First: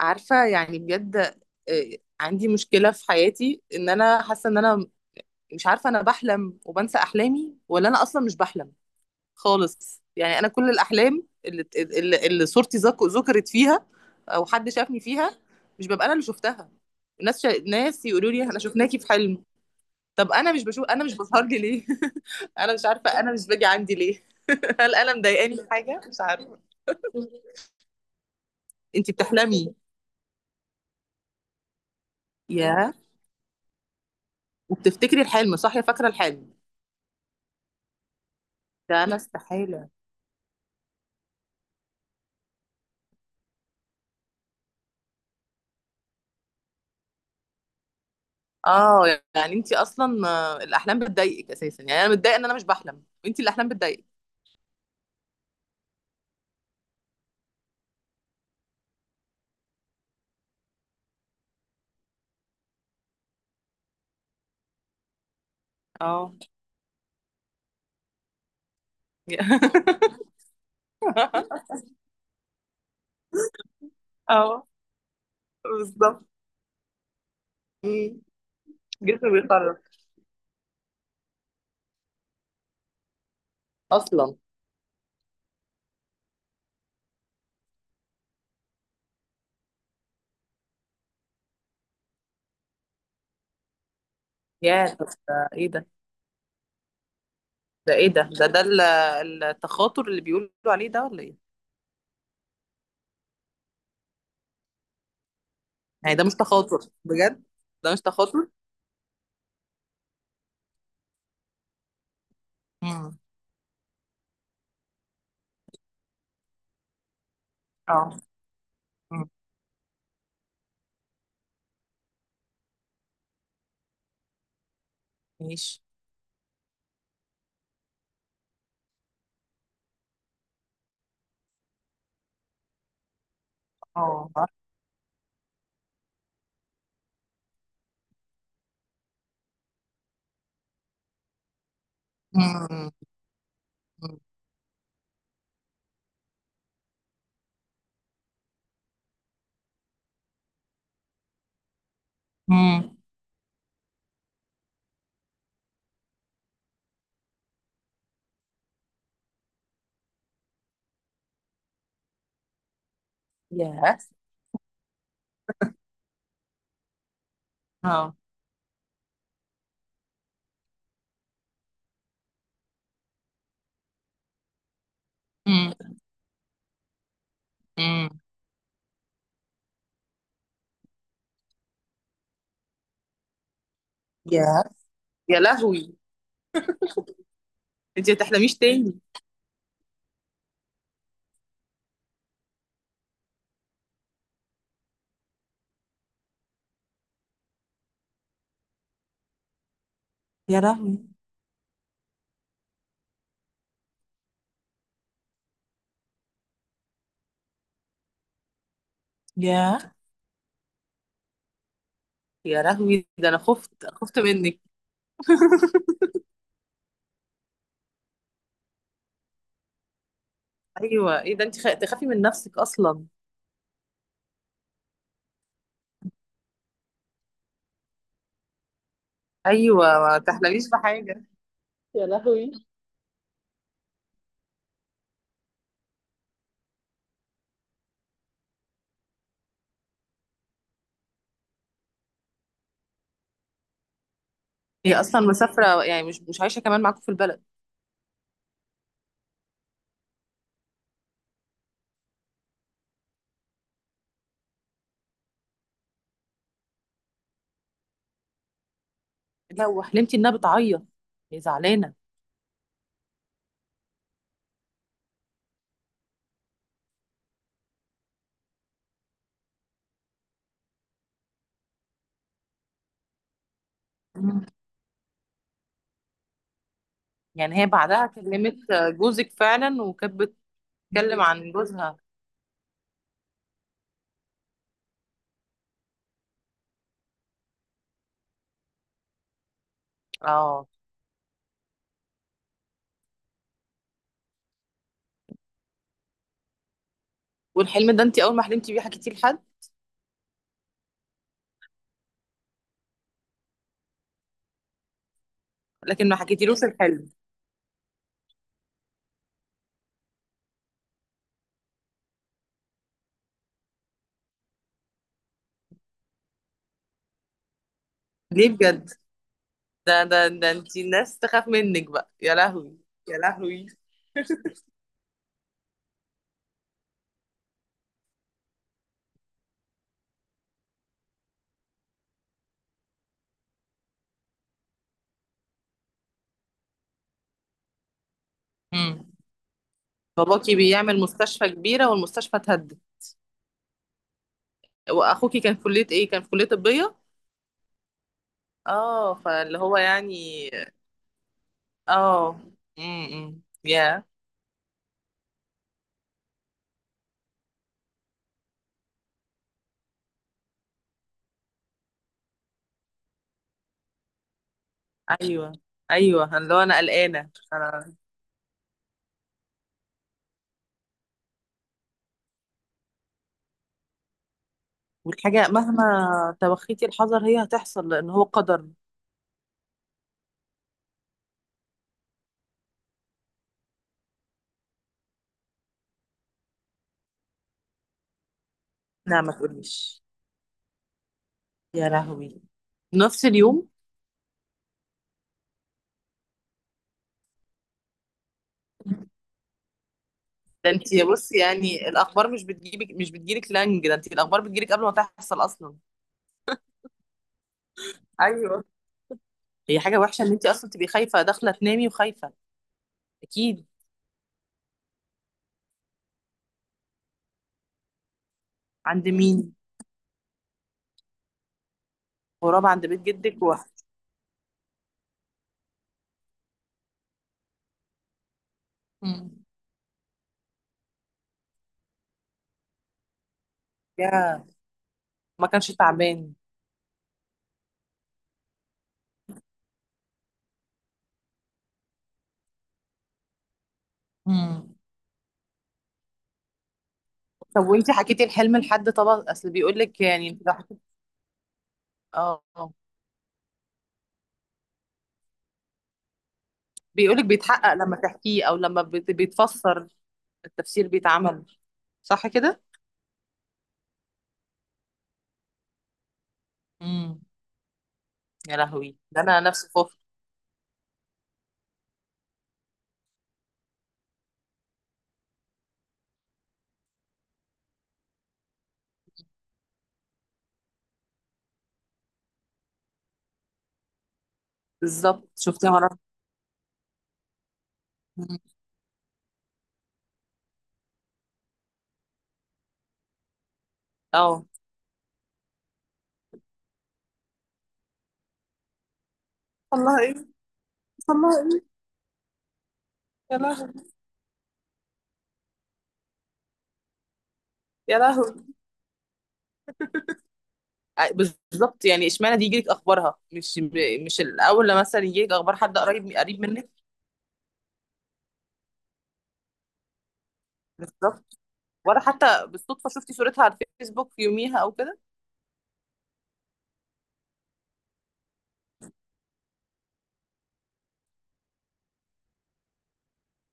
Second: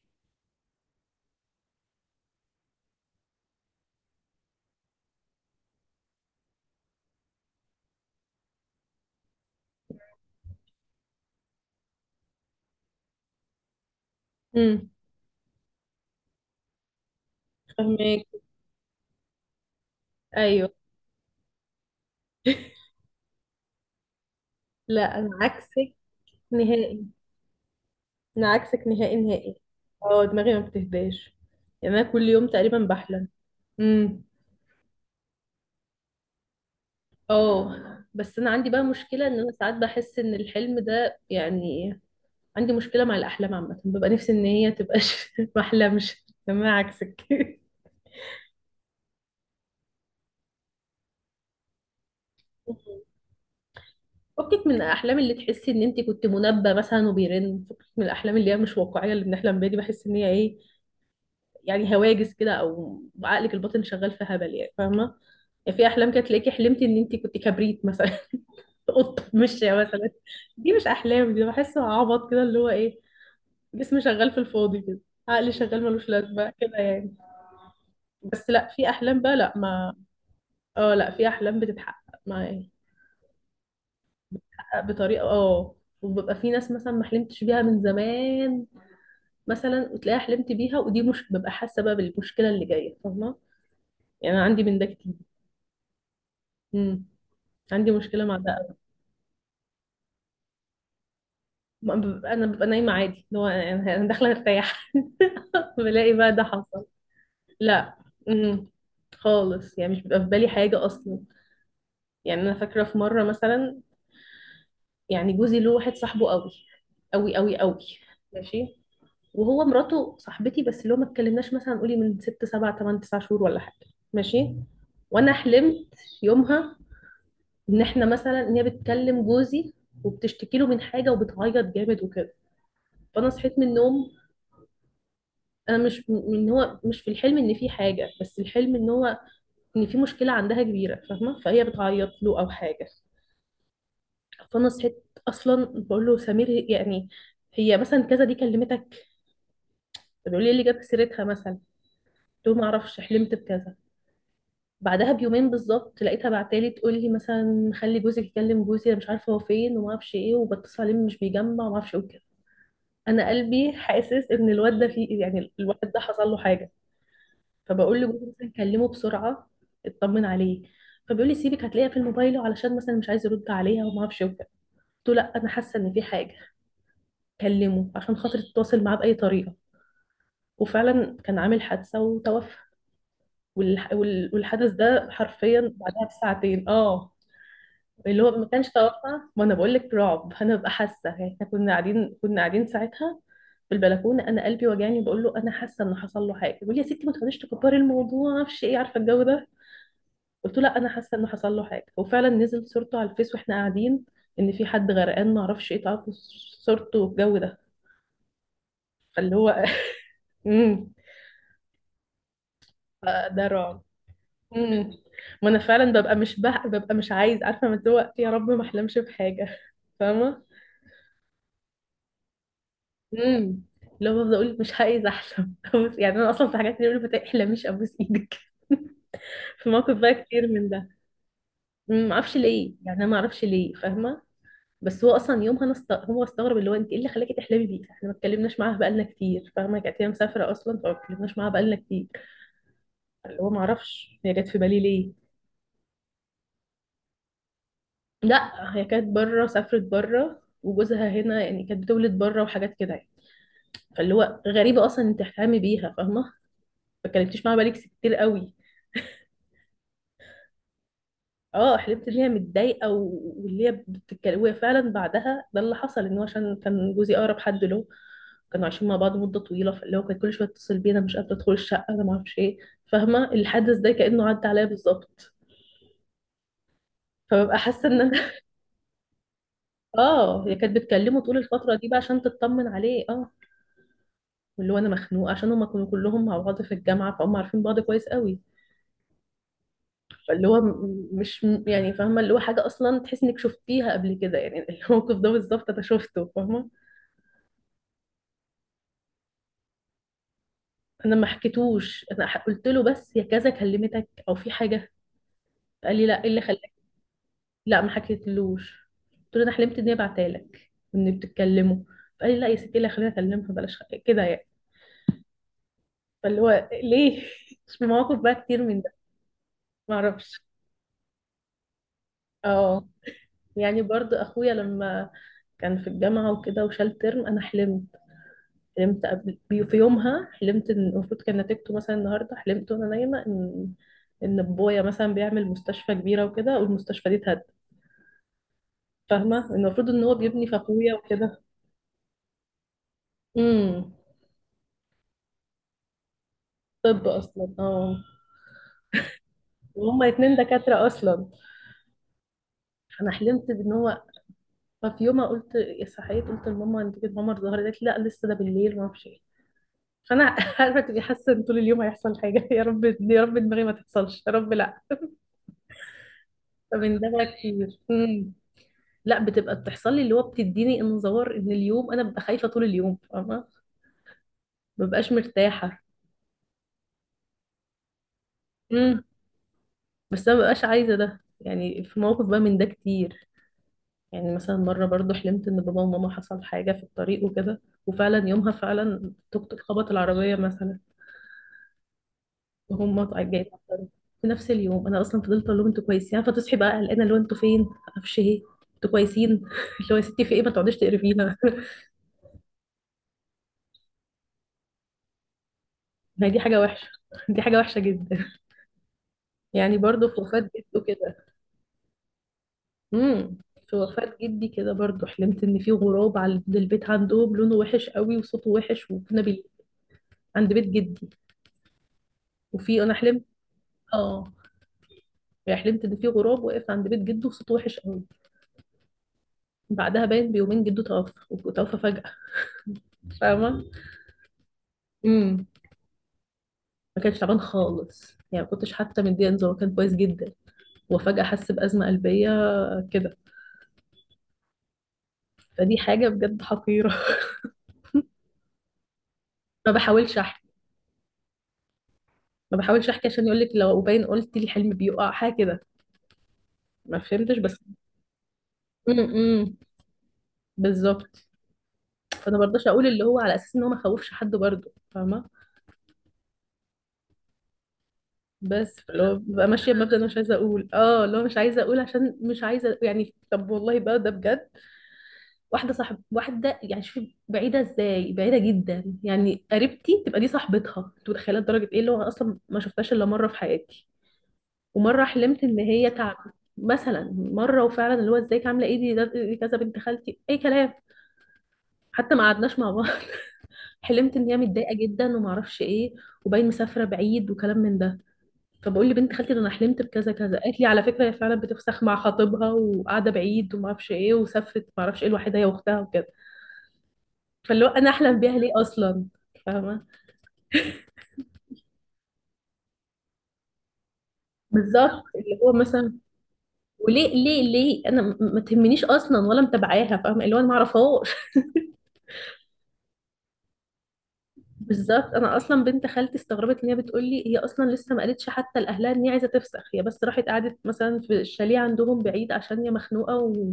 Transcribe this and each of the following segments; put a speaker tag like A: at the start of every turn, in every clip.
A: عارفة يعني بجد. عندي مشكلة في حياتي ان انا حاسة ان انا مش عارفة، انا بحلم وبنسى احلامي ولا انا اصلا مش بحلم خالص. يعني انا كل الاحلام اللي صورتي ذكرت فيها او حد
B: امم.
A: شافني فيها، مش ببقى انا اللي شفتها. ناس
B: فهمك.
A: يقولوا لي احنا شفناكي في حلم. طب انا مش
B: ايوه.
A: بشوف، انا مش بظهر لي ليه؟ انا مش عارفة، انا مش باجي عندي ليه؟ هل انا
B: لا، انا
A: مضايقاني في
B: عكسك
A: حاجة؟ مش عارفة.
B: نهائي، انا عكسك
A: انتي
B: نهائي نهائي.
A: بتحلمي؟
B: اه، دماغي ما بتهداش، يعني انا كل يوم تقريبا
A: ياه.
B: بحلم. امم.
A: وبتفتكري الحلم صح يا فاكرة الحلم؟
B: اه. بس انا عندي بقى
A: ده انا
B: مشكله ان انا ساعات
A: استحالة.
B: بحس ان الحلم ده يعني عندي مشكله مع الاحلام عامه، ببقى نفسي ان هي تبقاش ما احلمش، تمام عكسك.
A: اه. يعني انت اصلا الاحلام بتضايقك اساسا؟ يعني انا متضايقه ان انا مش بحلم وانت الاحلام بتضايقك.
B: فكك من الاحلام اللي تحسي ان انت كنت منبه مثلا وبيرن، فكك من الاحلام اللي هي مش واقعيه اللي بنحلم بيها دي، بحس ان هي ايه، يعني هواجس كده او عقلك الباطن شغال في هبل، يعني فاهمه. يعني في احلام كده
A: اه.
B: تلاقيكي حلمتي ان انت كنت كبريت مثلا، قطه ماشيه مثلا. دي مش احلام، دي بحسه عبط كده، اللي هو ايه، جسمي شغال في
A: اه.
B: الفاضي كده، عقلي شغال ملوش
A: بالظبط.
B: لازمه كده يعني.
A: مم.
B: بس لا، في احلام
A: جسمي
B: بقى، لا
A: بيخرف
B: ما، اه لا، في احلام بتتحقق معايا
A: اصلا.
B: بطريقه اه، وببقى في ناس مثلا ما حلمتش بيها من زمان مثلا وتلاقيها حلمت بيها، ودي مش ببقى حاسه بقى بالمشكله اللي جايه، فاهمه؟ يعني انا عندي من ده
A: يا طب
B: كتير.
A: ده ايه ده؟
B: امم. عندي
A: ده ايه
B: مشكلة مع ده أوي.
A: التخاطر اللي بيقولوا عليه ده ولا ايه؟
B: ما ببقى- أنا ببقى نايمة عادي، اللي هو أنا داخلة أرتاح، بلاقي
A: يعني ده مش
B: بقى ده
A: تخاطر
B: حصل.
A: بجد؟ ده
B: لا.
A: مش تخاطر.
B: امم. خالص، يعني مش بيبقى في بالي حاجة أصلا. يعني أنا فاكرة في
A: امم.
B: مرة مثلا، يعني جوزي له واحد صاحبه قوي قوي قوي قوي،
A: اه.
B: ماشي،
A: امم.
B: وهو مراته صاحبتي، بس اللي هو ما اتكلمناش مثلا قولي من ست سبع تمن تسع شهور ولا حاجة، ماشي. وأنا حلمت
A: ماشي.
B: يومها إن إحنا مثلا، إن هي بتكلم جوزي وبتشتكي له من حاجة وبتعيط جامد وكده. فأنا صحيت من النوم،
A: اه.
B: انا مش م- ان هو مش في الحلم ان في حاجه، بس الحلم ان هو ان في مشكله عندها كبيره، فاهمه؟ فهي بتعيط له او حاجه.
A: امم.
B: فانا صحيت اصلا بقول له: سمير، يعني هي مثلا كذا، دي كلمتك. طب بيقول لي إيه اللي جاب سيرتها مثلا، قلت له ما
A: امم.
B: اعرفش، حلمت بكذا. بعدها بيومين بالظبط لقيتها بعتالي تقول لي مثلا خلي جوزك يكلم جوزي انا مش عارفه هو فين وما اعرفش ايه وبتصل عليه مش بيجمع وما اعرفش ايه وكده. انا قلبي
A: يا.
B: حاسس ان الواد ده فيه، يعني الواد ده حصل له حاجه. فبقول
A: اه.
B: لجوزي مثلا كلمه بسرعه اطمن عليه. فبيقول لي سيبك هتلاقيها في الموبايل، علشان مثلا مش عايز يرد عليها وما اعرفش وكده. قلت له لا، انا حاسه ان في حاجه، كلمه عشان
A: امم.
B: خاطر تتواصل معاه باي طريقه. وفعلا كان عامل حادثه وتوفى.
A: يا.
B: والحدث ده
A: يا
B: حرفيا
A: لهوي،
B: بعدها بساعتين، اه.
A: انت ما
B: اللي هو ما
A: تحلميش
B: كانش
A: تاني.
B: توفى، ما انا بقول لك رعب، انا ببقى حاسه يعني احنا كنا قاعدين ساعتها في البلكونه، انا قلبي وجعني، بقول له انا حاسه ان حصل له حاجه، بيقول لي يا ستي ما تقعديش تكبري الموضوع ما اعرفش ايه، عارفه الجو ده. قلت
A: يا
B: له لا، انا
A: لهوي.
B: حاسه انه حصل له حاجه، وفعلا نزل صورته على الفيس واحنا قاعدين، ان في حد غرقان ما اعرفش ايه، تعرفوا؟ صورته والجو ده. فاللي هو
A: يا
B: امم.
A: يا لهوي، ده انا
B: ده رعب.
A: خفت، أنا خفت منك.
B: امم. ما انا فعلا ببقى مش عايز، عارفه، من دلوقتي يا رب ما احلمش بحاجه. فاهمه؟
A: ايوه، ايه ده، انت تخافي من نفسك اصلا؟
B: امم. اللي هو بفضل اقول مش عايز احلم، يعني انا اصلا في حاجات اللي بيقولوا ما تحلميش، ابوس ايدك. في
A: ايوه،
B: موقف بقى
A: ما
B: كتير من
A: تحلميش
B: ده.
A: بحاجه. يا
B: ما اعرفش
A: لهوي.
B: ليه، يعني انا ما اعرفش ليه، فاهمه؟ بس هو اصلا يومها هو استغرب، اللي هو انت ايه اللي خلاكي تحلمي بيه، احنا ما اتكلمناش معاها بقالنا كتير، فاهمه؟ كانت هي مسافره اصلا، فما اتكلمناش معاها بقالنا كتير، اللي هو ما اعرفش هي جت في بالي
A: هي
B: ليه.
A: اصلا مسافره يعني، مش عايشه كمان معاكم في البلد؟
B: لا، هي كانت بره، سافرت بره، وجوزها هنا، يعني كانت بتولد بره وحاجات كده يعني. فاللي هو غريبه اصلا انت تحلمي بيها، فاهمه؟ ما اتكلمتيش معاها بقالك كتير قوي.
A: لا، وحلمتي انها بتعيط؟ هي
B: اه،
A: زعلانه.
B: حلمت ان هي متضايقه واللي هي بتتكلم، وهي فعلا بعدها ده اللي حصل، ان هو عشان كان جوزي اقرب حد له، كانوا عايشين مع بعض مده طويله، فاللي هو كان كل شويه يتصل بينا، مش قادره ادخل الشقه، انا ما اعرفش ايه، فاهمه؟ الحدث ده كانه
A: مم.
B: عدى عليا بالظبط، فببقى
A: يعني هي
B: حاسه ان
A: بعدها
B: انا.
A: كلمت جوزك فعلا وكانت
B: اه، هي كانت بتكلمه
A: بتتكلم
B: طول
A: عن
B: الفتره دي بقى
A: جوزها؟
B: عشان تطمن عليه، اه. واللي هو انا مخنوقه عشان هما كانوا كلهم مع بعض في الجامعه، فهم عارفين بعض كويس قوي، فاللي هو
A: اه.
B: م- مش م- يعني فاهمه، اللي هو حاجه اصلا تحس انك شفتيها قبل كده يعني، الموقف ده بالظبط انا شفته، فاهمه؟
A: والحلم ده انت اول ما حلمتي بيه حكيتيه لحد؟
B: انا ما حكيتوش، قلت له بس يا كذا كلمتك او في حاجه، قال لي
A: لكن ما
B: لا ايه اللي
A: حكيتيلوش
B: خلاك.
A: الحلم
B: لا، ما حكيتلوش. قلت له انا حلمت اني بعتلك وان بتتكلموا، فقال لي لا يا ستي، إيه اللي خلينا اكلمها، بلاش كده يعني. فاللي هو ليه. في مواقف بقى
A: ليه
B: كتير من
A: بجد؟
B: ده، ما
A: ده ده
B: اعرفش.
A: ده انتي الناس تخاف منك بقى، يا لهوي.
B: اه،
A: يا لهوي.
B: يعني برضو اخويا لما كان في الجامعه وكده وشال ترم، انا حلمت، حلمت في يومها، حلمت ان المفروض كان نتيجته مثلا النهارده، حلمت وانا نايمه ان بابايا مثلا بيعمل مستشفى كبيره وكده والمستشفى دي اتهد،
A: امم.
B: فاهمة؟ المفروض ان هو بيبني
A: باباكي
B: فخوية
A: بيعمل
B: وكده.
A: مستشفى كبيرة والمستشفى اتهدت؟
B: امم.
A: واخوكي كان في كلية ايه، كان في كلية طبية؟
B: طب اصلا اه.
A: اه. فاللي هو
B: وهما
A: يعني.
B: اتنين دكاترة اصلا.
A: اه.
B: انا
A: امم.
B: حلمت بان هو،
A: يا.
B: ففي يوم قلت، صحيت قلت لماما: انت كده ماما الظهر، قالت لي لا لسه ده بالليل ما اعرفش ايه. فانا عارفه تبقي حاسه ان طول اليوم هيحصل حاجه، يا رب يا رب دماغي ما تحصلش يا رب، لا.
A: ايوه، ايوه اللي هو انا
B: فمن ده بقى
A: قلقانة
B: كتير،
A: انا.
B: امم. لا بتبقى بتحصل لي، اللي هو بتديني انذار ان اليوم انا ببقى خايفه طول اليوم، فاهمه؟ ما ببقاش
A: والحاجة
B: مرتاحه.
A: مهما توخيتي الحذر هي هتحصل لان هو قدر.
B: امم. بس انا ما ببقاش عايزه ده، يعني في موقف بقى من ده كتير. يعني مثلا مرة برضو حلمت إن بابا وماما حصل حاجة في الطريق وكده، وفعلا يومها فعلا
A: لا ما
B: توك توك خبط
A: تقوليش.
B: العربية مثلا،
A: يا لهوي.
B: وهم
A: نفس
B: جايين على
A: اليوم؟
B: الطريق. في نفس اليوم أنا أصلا فضلت أقول لهم أنتوا كويسين، فتصحي بقى قلقانة اللي هو أنتوا فين معرفش إيه، أنتوا كويسين. اللي هو يا ستي في إيه، ما
A: ده
B: تقعديش
A: انت،
B: تقري فينا.
A: بصي يعني الاخبار مش بتجيبك، مش بتجيلك لانج، ده انت الاخبار بتجيلك قبل ما تحصل اصلا.
B: ما هي دي حاجة وحشة، دي حاجة وحشة جدا.
A: ايوه.
B: يعني
A: هي حاجه
B: برضو في
A: وحشه ان
B: وفاة
A: انت اصلا
B: جده
A: تبقي
B: كده،
A: خايفه داخله تنامي وخايفه.
B: امم.
A: اكيد.
B: في وفاة جدي كده برضو حلمت إن في غراب على عند البيت عندهم لونه وحش قوي وصوته وحش،
A: عند مين؟
B: عند بيت جدي.
A: غراب
B: وفي
A: عند
B: أنا
A: بيت
B: حلمت،
A: جدك.
B: اه، حلمت ان في غراب واقف عند بيت جده وصوته وحش قوي.
A: مم.
B: بعدها باين بيومين جده توفى، وتوفى فجأة، فاهمة؟
A: يا.
B: امم.
A: ما كانش تعبان؟
B: ما كانش تعبان خالص، يعني ما كنتش حتى مديه انذار، هو كان كويس جدا، وفجأة حس بأزمة قلبية كده.
A: مم.
B: فدي حاجة بجد حقيرة.
A: طب وانت حكيتي الحلم لحد طبعا، اصل
B: ما
A: بيقول لك،
B: بحاولش
A: يعني
B: احكي،
A: انت لو. اه.
B: ما بحاولش احكي عشان يقول لك لو باين قلت لي الحلم بيقع حاجة كده، ما
A: بيقول لك
B: فهمتش بس.
A: بيتحقق لما تحكيه او لما
B: امم.
A: بيتفسر؟ التفسير
B: بالظبط.
A: بيتعمل. صح
B: فانا
A: كده.
B: برضاش اقول، اللي هو على اساس ان هو ما خوفش حد برضه، فاهمة؟
A: امم. يا
B: بس
A: لهوي،
B: اللي هو
A: ده انا
B: ببقى
A: نفسي
B: ماشيه بمبدأ
A: خفت.
B: انا مش عايزه اقول، اه اللي هو مش عايزه اقول عشان مش عايزه، يعني طب والله بقى ده بجد. واحده صاحب واحده، يعني شوفي بعيده ازاي، بعيده جدا، يعني قريبتي تبقى دي صاحبتها، انت متخيله لدرجه ايه، اللي هو انا اصلا ما شفتهاش الا مره في حياتي، ومره
A: بالظبط،
B: حلمت ان
A: شفتي
B: هي
A: مرة.
B: تعب مثلا، مره. وفعلا اللي هو
A: مم.
B: ازيك عامله ايه دي، دي كذا بنت خالتي اي كلام، حتى ما قعدناش مع بعض. حلمت ان هي
A: اه.
B: متضايقه جدا وما اعرفش ايه، وباين مسافره بعيد وكلام من ده. فبقول لبنت خالتي ده انا حلمت
A: والله
B: بكذا
A: ايه،
B: كذا، قالت لي على فكره هي
A: والله
B: فعلا
A: ايه.
B: بتفسخ مع خطيبها وقاعده
A: يا
B: بعيد وما
A: لهوي.
B: اعرفش ايه وسافرت ما اعرفش ايه لوحدها هي واختها وكده. فاللي هو انا
A: يا
B: احلم
A: لهوي.
B: بيها ليه اصلا، فاهمه؟
A: بالظبط يعني، اشمعنى دي يجيلك اخبارها، مش الاول لما
B: بالظبط
A: مثلا يجيلك
B: اللي هو
A: اخبار حد
B: مثلا،
A: قريب قريب منك؟
B: وليه ليه ليه انا ما تهمنيش اصلا ولا متابعاها، فاهمه؟ اللي هو انا ما اعرفهاش.
A: بالظبط. ولا حتى بالصدفه شفتي صورتها على الفيسبوك في يوميها او كده؟
B: بالظبط انا اصلا بنت خالتي استغربت ان هي بتقول لي هي اصلا لسه ما قالتش حتى لاهلها ان هي عايزه تفسخ، هي بس راحت قعدت مثلا في الشاليه عندهم بعيد عشان هي مخنوقه و...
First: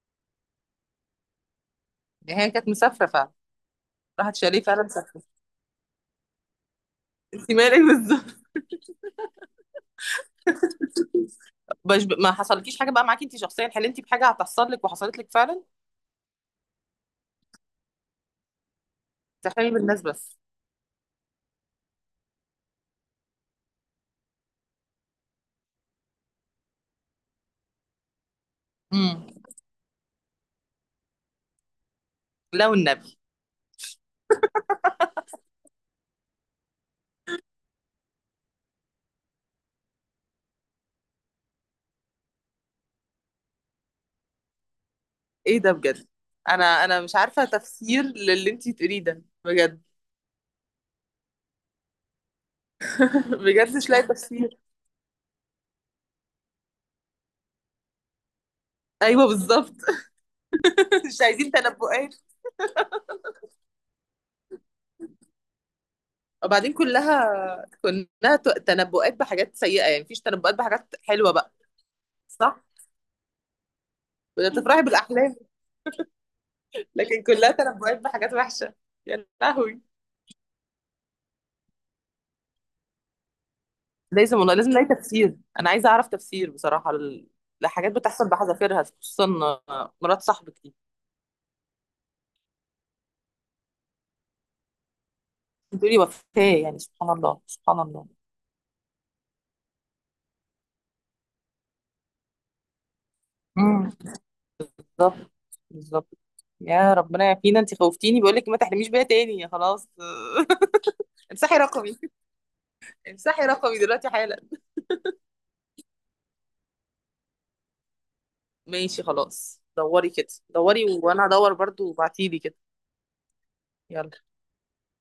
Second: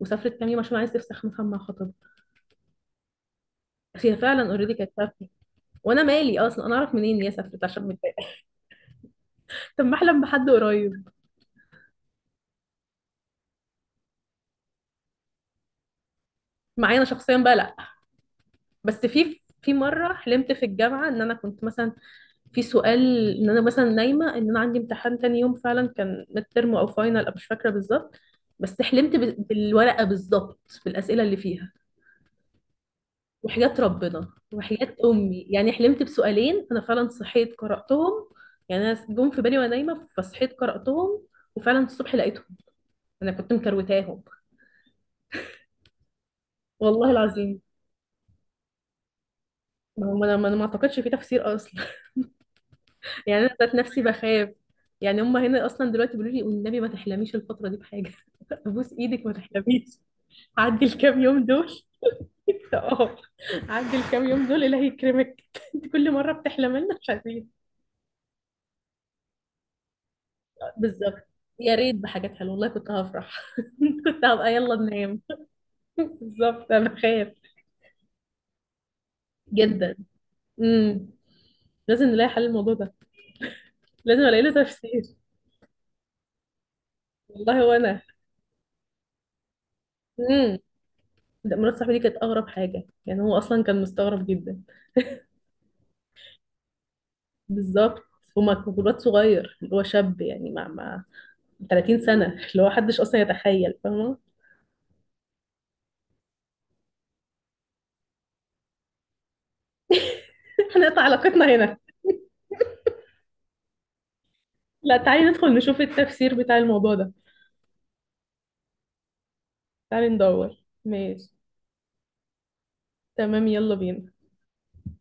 B: وسافرت كام يوم عشان عايزه تفسخ مثلا مع خطيبها.
A: يعني هي كانت مسافره فعلا؟
B: هي
A: راحت
B: فعلا
A: شاليه
B: اوريدي
A: فعلا
B: كانت
A: مسافره؟
B: سافرة. وانا مالي اصلا انا اعرف منين إن هي
A: انت
B: سافرت
A: مالك
B: عشان متضايقه.
A: بالظبط.
B: طب ما احلم بحد قريب.
A: مش ب... ما حصلكيش حاجه بقى معاكي انت شخصيا، حلمتي بحاجه هتحصل لك وحصلت لك فعلا؟
B: معايا انا شخصيا بقى لا، بس في
A: تحلمي
B: في
A: بالناس
B: مره
A: بس؟
B: حلمت في الجامعه ان انا كنت مثلا في سؤال ان انا مثلا نايمه ان انا عندي امتحان تاني يوم، فعلا كان ميد ترم او فاينل أو مش فاكره بالظبط، بس حلمت
A: امم.
B: بالورقه بالظبط، بالاسئله اللي فيها،
A: لا والنبي.
B: وحياه ربنا وحياه امي يعني حلمت بسؤالين انا فعلا صحيت قراتهم، يعني انا جم في بالي وانا نايمه فصحيت قراتهم، وفعلا الصبح لقيتهم، انا كنت مكروتاهم.
A: ايه ده بجد، انا
B: والله
A: مش عارفه
B: العظيم.
A: تفسير للي انت تقوليه ده بجد.
B: ما هو انا ما اعتقدش في تفسير اصلا. يعني انا ذات
A: بجد مش
B: نفسي
A: لاقي
B: بخاف،
A: تفسير.
B: يعني هم هنا اصلا دلوقتي بيقولوا لي والنبي ما تحلميش الفتره دي بحاجه، ابوس ايدك
A: ايوه
B: ما
A: بالظبط.
B: تحلميش، عدي
A: مش
B: الكام يوم
A: عايزين
B: دول.
A: تنبؤات.
B: اه، عدي الكام يوم دول الله يكرمك. انت كل مره
A: وبعدين
B: بتحلمي لنا مش
A: كلها
B: عارفين
A: كلها ت- تنبؤات بحاجات سيئة، يعني مفيش تنبؤات بحاجات
B: بالظبط.
A: حلوة بقى؟
B: يا ريت بحاجات حلوه
A: صح؟
B: والله كنت هفرح، كنت
A: بدها
B: هبقى يلا
A: تفرحي
B: ننام.
A: بالأحلام.
B: بالظبط انا
A: لكن
B: بخاف
A: كلها تنبؤات بحاجات وحشة. يا لهوي.
B: جدا. امم. لازم نلاقي حل الموضوع ده، لازم
A: لازم
B: الاقي له
A: والله، لازم نلاقي
B: تفسير.
A: تفسير، أنا عايزة أعرف تفسير بصراحة لحاجات
B: والله.
A: بتحصل بحذافيرها، خصوصا مرات صاحبك
B: وانا.
A: دي.
B: لا، مرات صاحبي دي كانت اغرب حاجه، يعني هو اصلا كان مستغرب جدا،
A: بتقولي وفاة، يعني سبحان الله سبحان
B: بالظبط.
A: الله.
B: وواد صغير اللي هو شاب، يعني مع 30 سنه، اللي هو محدش اصلا يتخيل،
A: امم.
B: فاهمه؟
A: بالظبط. بالظبط. يا ربنا يعافينا، انت خوفتيني، بقول لك ما تحرميش بيها تاني يا خلاص.
B: احنا نقطع علاقتنا
A: امسحي
B: هنا.
A: رقمي، امسحي رقمي دلوقتي حالا.
B: لا، تعالي ندخل نشوف التفسير بتاع الموضوع ده،
A: ماشي خلاص،
B: تعالي
A: دوري كده،
B: ندور،
A: دوري وانا
B: ماشي،
A: هدور برضو وبعتيلي كده.
B: تمام يلا بينا.
A: يلا.